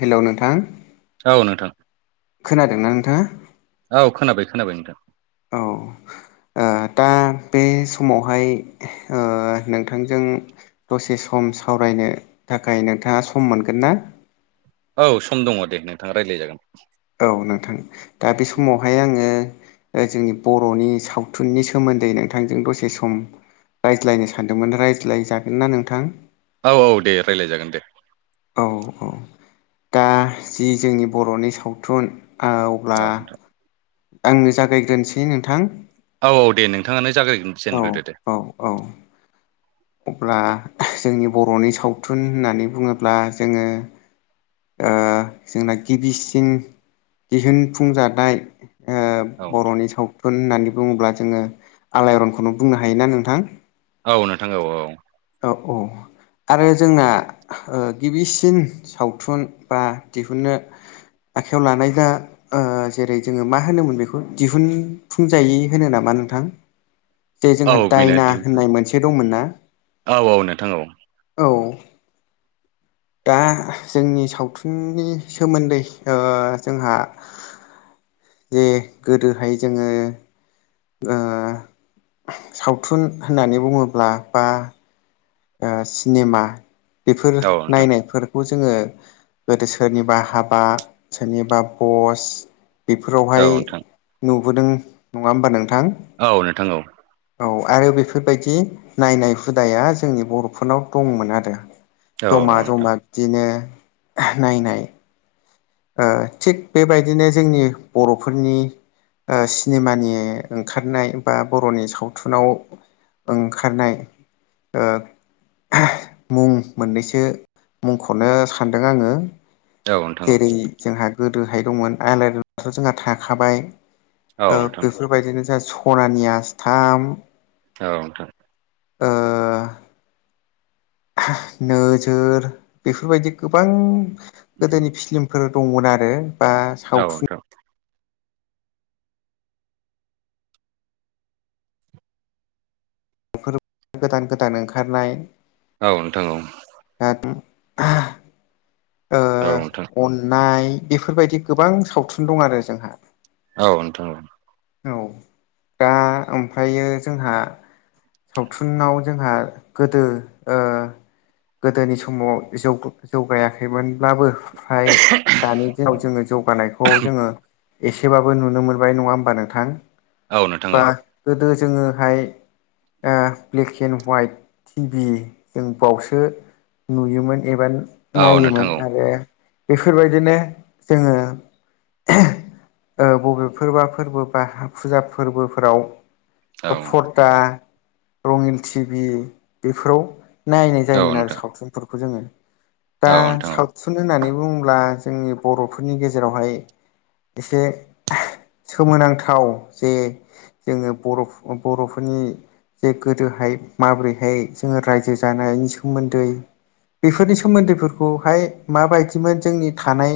Hello नोंथां औ नोंथां। खोनादोंना नोंथाङा औ खोनाबाय खोनाबाय नोंथां औ ओ दा बे समावहाय ओ नोंथांजों दसे सम सावरायनो थाखाय नोंथाङा सम मोनगोन ना? औ सम दङ' दे नोंथाङा रायज्लाय जागोन। औ नोंथां दा बे समावहाय आङो ओ जोंनि बर'नि सावथुननि सोमोन्दै नोंथांजों दसे सम रायज्लायनो सानदोंमोन रायज्लाय जागोनना नोंथां? औ औ दे रायज्लाय जागोन दे। औ औ दा जि जोंनि बर'नि सावथुन आ अब्ला औ नोंथां आंनो जागायग्रोनोसै नोंथां। औ औ दे नोंथाङानो औ जागायजेनग्रोदो दे। औ औ अब्ला जोंनि बर'नि सावथुन होननानै बुङोब्ला जोङो ओ जोंना गिबिसिन दिहुनफुंजानाय ओ औ नोंथां बर'नि सावथुन होननानै बुङोब्ला जोङो आलाय आरनखौनो बुंनो हायोना नोंथां? औ नोंथां औ औ। औ। आरो जोंना गिबिसिन ओ सावथुन बा दिहुनो आखाइायाव लानाय दा जेरै जोङो मा होनोमोन बेखौ दिहुनफुंजायै होनो नामा मा नोंथां जे औ जोंहा बेनो दायना होननाय मोनसे दंमोन नना औ औ नोंथां औ औ दा जोंनि सावथुननि सोमोन्दै जोंहा जे गोदोहाय जोङो सावथुन होननानै बुङोब्ला बा सिनेमा बेफोर औ नोंथां नायनायफोरखौ जों जोङो गोदो सोरनिबा हाबा सोरनिबा बस औ बेफोरावहाय नोंथां नुबोदों नङा होमबा नोंथां औ नोंथां औ औ आरो बेफोरबायदि नायनाय हुदाया जोंनि बर'फोरनाव दंमोन आरो औ नोंथां औ नोंथां औ जमा जमा बिदिनो नायनाय थिग बेबायदिनो जोंनि बर'फोरनि सिनेमानि ओंखारनाय बा बर'नि सावथुनाव ओंखारनाय ओ मुं मोननैसो मुंखौनो सानदों आङो औ नोंथां औ नोंथां जेरै जोंहा गोदोहाय दंमोन आलारिथ' जोंहा थाखाबाय औ नोंथां बेफोरबायदिनो जोंहा सनानि आसथाम औउथा ओ नोजोर बेफोरबायदि गोबां गोदोनि औ फिलिमफोर दंमोन आरो बा सावथुन गोदान गोदान ओंखारनाय औ नोंथां औ दा ओ अननाय बेफोरबायदि गोबां सावथुन दं आरो जोंहा। औ नोंथां औ दा ओमफ्रायो जोंहा सावथुनाव जोंहा गोदो ओ गोदोनि समाव जौ जौगायाखैमोनब्लाबो ओमफ्राय दानि दिनाव जोङो जौगानायखौ जोङो एसेबाबो नुनो मोनबाय नङा होमबा नोंथां? औ नोंथां औ। बा गोदो जोङोहाय ओ ब्लेक एन्ड हवाइट टिभि जों बावसो नुयोमोन एबा नायोमोन आरो बेफोरबायदिनो जोङो ओ बबेफोरबा फोरबो बा फुजा फोरबोफोराव बा पर्दा रङिन टिभि बेफोराव नायनाय जायोमोन आरो सावथुनफोरखौ जोङो। दा सावथुन होननानै बुङोब्ला जोंनि बर'फोरनि गेजेरावहाय एसे सोमोनांथाव जे जोङो बर' बर'फोरनि जे गोदोहाय माबोरैहाय जोङो रायजो जानायनि सोमोन्दै बेफोरनि सोमोन्दैफोरखौहाय माबायदिमोन जोंनि थानाय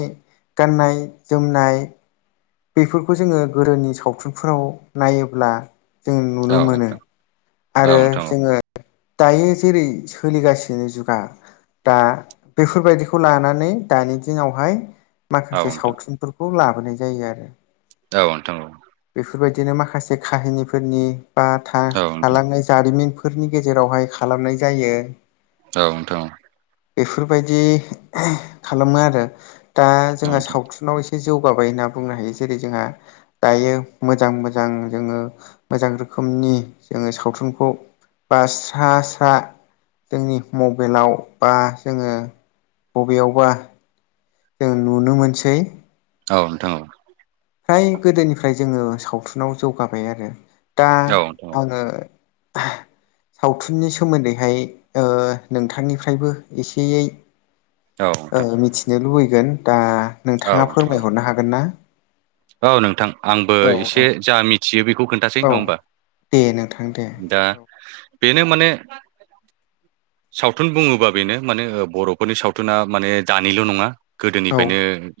गाननाय जोमनाय बेफोरखौ जोङो गोदोनि सावथुनफोराव नायोब्ला जों नुनो मोनो आरो नोंथां जोङो दायो जेरै सोलिगासिनो जुगा दा बेफोरबायदिखौ लानानै दानि दिनावहाय औ माखासे नोंथां सावथुनफोरखौ लाबोनाय जायो आरो। औ नोंथां औ बेफोरबायदिनो माखासे काहिनिफोरनि बा औ थालांनाय जारिमिन फोरनि गेजेरावहाय खालामनाय जायो। औ नोंथां बेफोरबायदि खालामो आरो दा जोंहा नोंथां सावथुनाव एसे जौगाबाय होनना बुंनो हायो जेरै जोंहा दायो मोजां मोजां जोङो मोजां रोखोम रोखोमनि जोङो सावथुनखौ बा स्रा स्रा जोंनि मबाइलाव बा जोङो बबेयावबा जों नुनो मोनसै। औ नोंथां औ फ्राय गोदोनिफ्राय जोङो सावथुनाव जौगाबाय आरो। दा औ नोंथां आङो सावथुननि सोमोन्दैहाय ओ नोंथांनिफ्रायबो एसेयै औ नोंथां मिथिनो लुबैगोन दा औ नोंथाङा नोंथां फोरमायहरनो हागोन ना? औ नोंथां आंबो औ औ एसे जा मिथियो बे खौ खोन्थासै औ नङा होमबा दे नोंथां दे दा बेनो माने सावथुन बुङोबा बेनो माने बर'फोरनि सावथुना माने दानिल' नङा औ गोदोनिफ्रायनो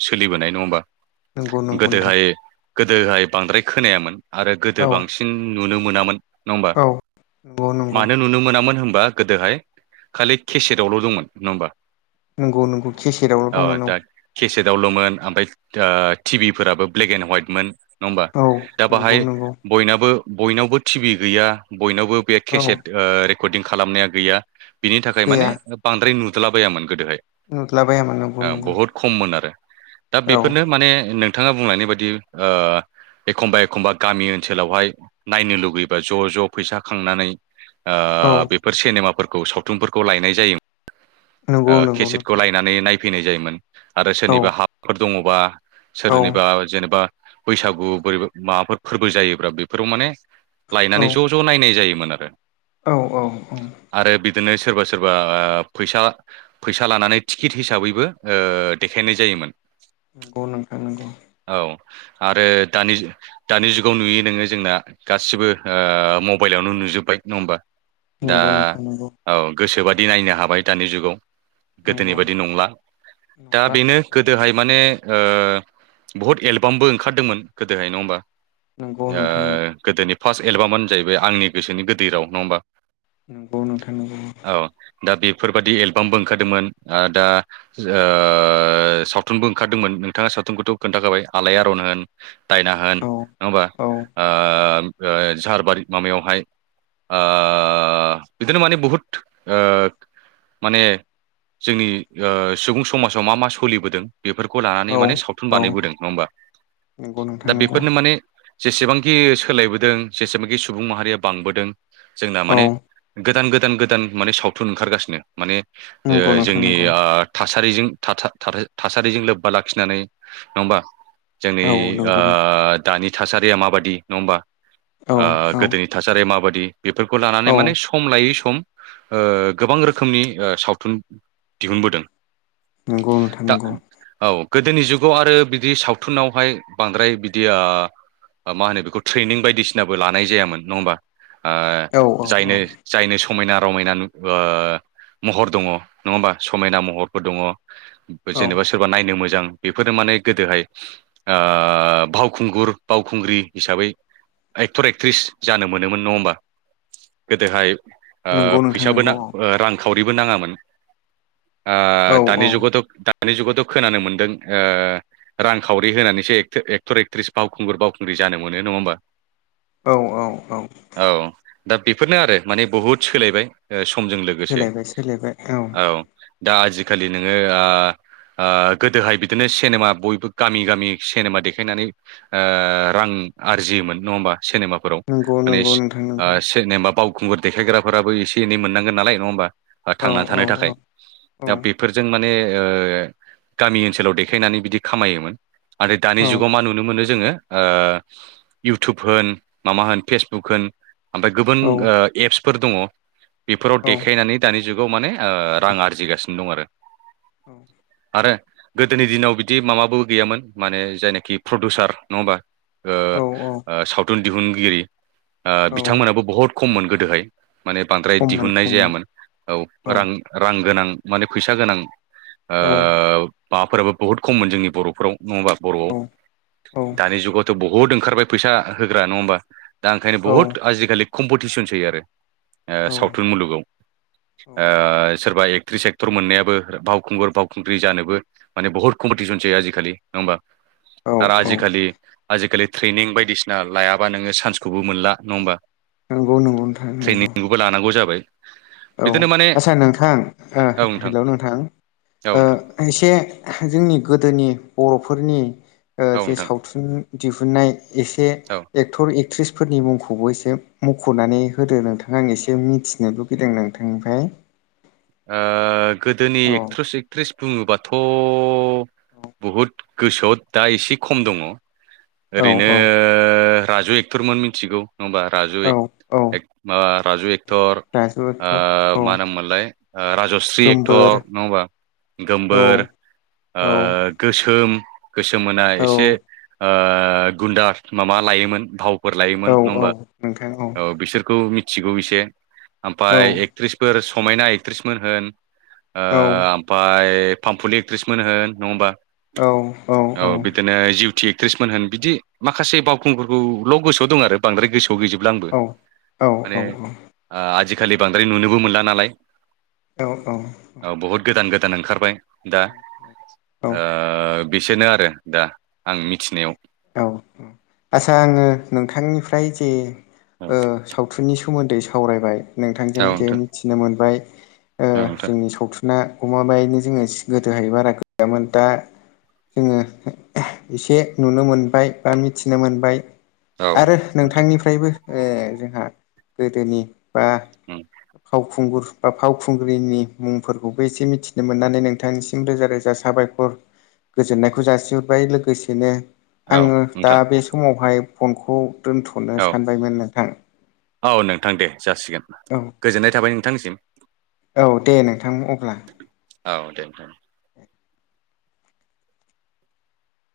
सोलिबोनाय नङा होमबा? नंगौ नंगौ नोंथां। गोदोहाय गोदोहाय बांद्राय खोनायामोन आरो गोदो औ बांसिन नुनो मोनामोन। नङा होमबा औ नंगौ नंगौ मानो नुनो मोनामोन होनबा गोदोहाय खालि केसेटआवल' दंमोन नङा होमबा? नंगौ नंगौ केसेटआवल' औ दंमोन दा केसेटआवल'मोन ओमफ्राय दा टिभिफोराबो ब्लेक एन्ड वाइटमोन। नङा होमबा औ दा नंगौ बाहाय नंगौ बयनाबो बयनावबो टिभि गैया बयनावबो बे औ केसेट रेकर्डिं खालामनाया गैया बिनि थाखाय माने गैया बांद्राय नुदलाबायामोन गोदोहाय नुदलाबायामोन नंगौ नंगौ बहुद खममोन आरो दा औ बेफोरनो माने नोंथाङा बुंलनायनि बायदि ओ एखमबा एखमबा गामि ओनसोलावहाय नायनो लुुबैबा ज' ज' फैसा खांनानै औ बेफोर सिनेमाफोरखौ सावथुनफोरखौ लायनाय जायो नंगौ नंगौ केसेटखौ नोंथां लायनानै नायफैनाय जायोमोन आरो औ सोरनिबा हाफोर दङबा औ सोरनिबा जेनेबा बैसागु बोरै माबाफोर फोरबो जायोब्ला बेफोराव माने औ लायनानै ज' ज' नायनाय जायोमोन आरो औ औ औ आरो बिदिनो सोरबा सोरबा फैसा फैसा लानानै टिकेट हिसाबैबो देखायनाय जायोमोन नंगौ नोंथां नंगौ औ आरो दानि जुगाव नुयो नोङो जोंना गासिबो मबाइलावनो नुयो जोबबाय नङा होनबा नंगौ नोंथां नंगौ गोसोबादि नायनो हाबाय दानि जुगाव गोदोनि नंगौ बायदि नंला दा नंला बेनो औ गोदोहाय माने बहुत एलबामबो ओंखारदोंमोन गोदोहाय नङा होमबा नोंगौ ओ नोंथां नोंगौ गोदोनि फार्स्ट एलबामानो जाहैबाय आंनि गोसोनि गोदै राव नङा होमबा नंगौ नोंथां नंगौ औ दा बेफोरबादि एलबामबो ओंखारदोंमोन दा सावथुनबो ओंखारदोंमोन नोंथाङा सावथुनखौथ' खोन्थाखाबाय आलायआरन होन दायना होन औ नङा होमबा औ नंगौ ओ झार महाय बिदिनो माने बुहुत माने जोंनि सुबुं समाजाव मा मा सोलिबोदों बेफोरखौ लानानै नोंथां माने औ सावथुन बानायबोदों नङा होमबा नंगौ दा नोंथां नंगौ बेफोरनो माने जेसेबांखि सोलायबोदों जेसेबांखि सुबुं माहारिया बांबोदों जोंना औ माने गोदान गोदान गोदान माने सावथुन ओंखारगासिनो माने नंगौ नोंथां जोंनि नंगौ ासजों थासारिजों लोब्बा लाखिनानै नङा होमबा जोंनि औ नंगौ नोंथां दानि थासारिया माबाददि नङा होमबा औ औ गोदोनि थासारिया माबायदि बेफोरखौ लानानै औ माने सम लायै सम गोबां रोखोमनि सावथुन दिहुनबोदों नंगौ नोंथां दा नंगौ औ गोदोनि जुगाव आरो बिदि सावथुनावहाय बांद्राय बिदि मा होनो बेखौ ट्रेनिं बायदिसिनाबो लानाय जायामोन नङा होमबा ओ औ औ जायनो औ जायनो समायना रमायना महर दङ नङा होमबा समायना महरफोर दङ औ जेनेबा सोरबा नायनो मोजां बेफोरनो माने गोदोहाय बावखुंगुर बावखुंग्रि हिसाबै एक्टर एक्ट्रिस जानो मोनोमोन नङा होमबा गोदोहाय नंगौ नोंथां फैसाबोोना नंगौ रांखा सावरिबो नाङामोन औ दानि जुगावथ' दानि जुगावथ' खोनानो मोन्दों रांखावरि होनानैसो एक्टर एक्ट्रिस बावखुंगुर बावखुंग्रि जानो मोन नङा होमबा औ औ औ दा बेफोरनो आरो माने बहुद सोलायबाय समजों लोगोसे सोलायबाय सोलायबाय औ दा आजिखालि नोङो गोदोहाय बिदिनो सिनेमा बयबो गामि गामि सिनेमा देखायनानै रां आरजियोमोन सेनेमा फोराव नंगौ नंगौ नोंथां नंगौ नङा होमबा मानो ओ से खुंगुर देखायग्राफोराबो एन मोननोन नाल नङा होनोमबा औ थांनानै औ थानो औ थाखाय औ दा बेफोरजों म माने गामि ओनसोलाव देखायनानै बिदि खामायोमोन आरोथाय दानि औ जुगाव मा नुनो मोनो जोङो इउटुब होन माबा होन फेसबुक होन ओमफ्राय गुबुन औ फोर दङ बेफोराव औ देखायनानै दानि जुगाव माने रां आरजिगासिनो दं आरो औ आरो गोदोनि दिनाव बिदि माबाबो गैयामोन माने जायनाखि प्रडिउसार नङा होमबा औ सावथुन दिहुनगिरि औ बिथांमोनाबो बहुत खममोन गोदोहाय माने बांद्राय खममोन दिहुननाय खममोन जायामोन औ रां रां गोनां माने फैसा गोनां औ माफोराबो बहुत खममोन जोंनि बर'फोराव नङा होमबा बर'आव औ औ औ दानि जुगावथ' बहुद ओंखारबाय फैसा होग्रा नङा होमबा दा ओंखायनो बुहुत आजिखालि कमपिटिसनसै आरो सावथुन मुलुगाव सोरबा ए फेक्ट्रि सेक्टर मोननायाबो बावखुंगुर बावखुंग्रि जानोबो माने बहुत कम्पिटिसन जायो आजिखालि नङा होमबा औ आरो औ आजि खालि आजिखालि ट्रेनिं बायदिसिना लायाबा नोङो सान्सखौबो मोनला नङा होमबा नंगौ नंगौ नोंथां नंगौ ट्रेनिंखौबो लानांगौ जाबाय औ बिदिनो माने आचसा नोंथां हेल' नोंथां औ नोंथां एसे जोंनि गोदोनि बर'फोरनि औ जे नोंथां सावथुन दिहुननाय एसे औ एक्टर एक्ट्रिस फोरनि मुंखौबो एसे मख'नानै होदो नोंथाङा आं एसे मिथिनो लुबै फिदों नोंथांनिफ्राय गोदोनि औ एक्ट्रेस एक्ट्रिस बुङोबाथ' बहुद गोसोयाव दा एसे खम दङ औ ओरैनो औ राजु एक्ट'रमोन मिथिगौ नङा होमबा राजु औ औ एक माबा राजु एक एक्टर राजु एक्टर ओ औ मा होनोम मोनलाय राजस्रि एक्टर गोमबोर नङा होमबा औ गोमबोर ओ औ गोसोम गोसोम मोना औ एसे गुनदा माबा लायोमोन भावफोर लायोमोन औ नङा औ होमबा नोंथां औ खौ मिथिगौ एसे औ ओमफ्राय एक्ट्रिस फोर समायना एक्ट्रिसमोन होन ओ औ ओमफ्राय फामफुलि एक्ट्रिसमोन होन नङा होनबा औ औ औ जिउथि एक्ट्रिसमोन होन बिदि माखासे बावखुंगुरफोरखौल' गोसोयाव दं आरो बांद्राय गोसोयाव गैजोबला आंबो औ माने औ औ आजिखालि बांद्राय नुनोबो मोनला नालाय औ औ औ औ बहुद गोदान गोदान ओंखारबाय दा औ ओ बेसोरनो आरो दा आं मिथिनायाव आचसा आङो नोंथांनिफ्राय जे औ सावथुननि सोमोनदै सावरायबाय नोंथांजों औ जे नोंथां मिथिनो मोनबाय ओ औ नोंथां जोंनि सावथुन ना गमामायैनो जोङो गोदोहाय बारा गैयामोन दा जोङो एसे नुनो मोनबाय बा मिथिनो मोनबाय औ आरो नोंथां नोंथांनिफ्रायबो जोंहा गोदोनि बा फाव उम फावखुंगुर बा फावखुंग्रिनि मुंफोरखौबो एसे मिथिनो मोननानै नोंथांनिसिम रोजा रोजा साबायखर गोजोननायखौ जासिहरबाय लोगोसेनो औ आङो उम दा बे समावहाय फनखौ दोनथ'नो औ सानबायमोन नोंथां औ नोंथां दे जासिगोन औ गोजोननाय थाबाय नोंथांसिम औ दे नोंथां अब्ला औ दे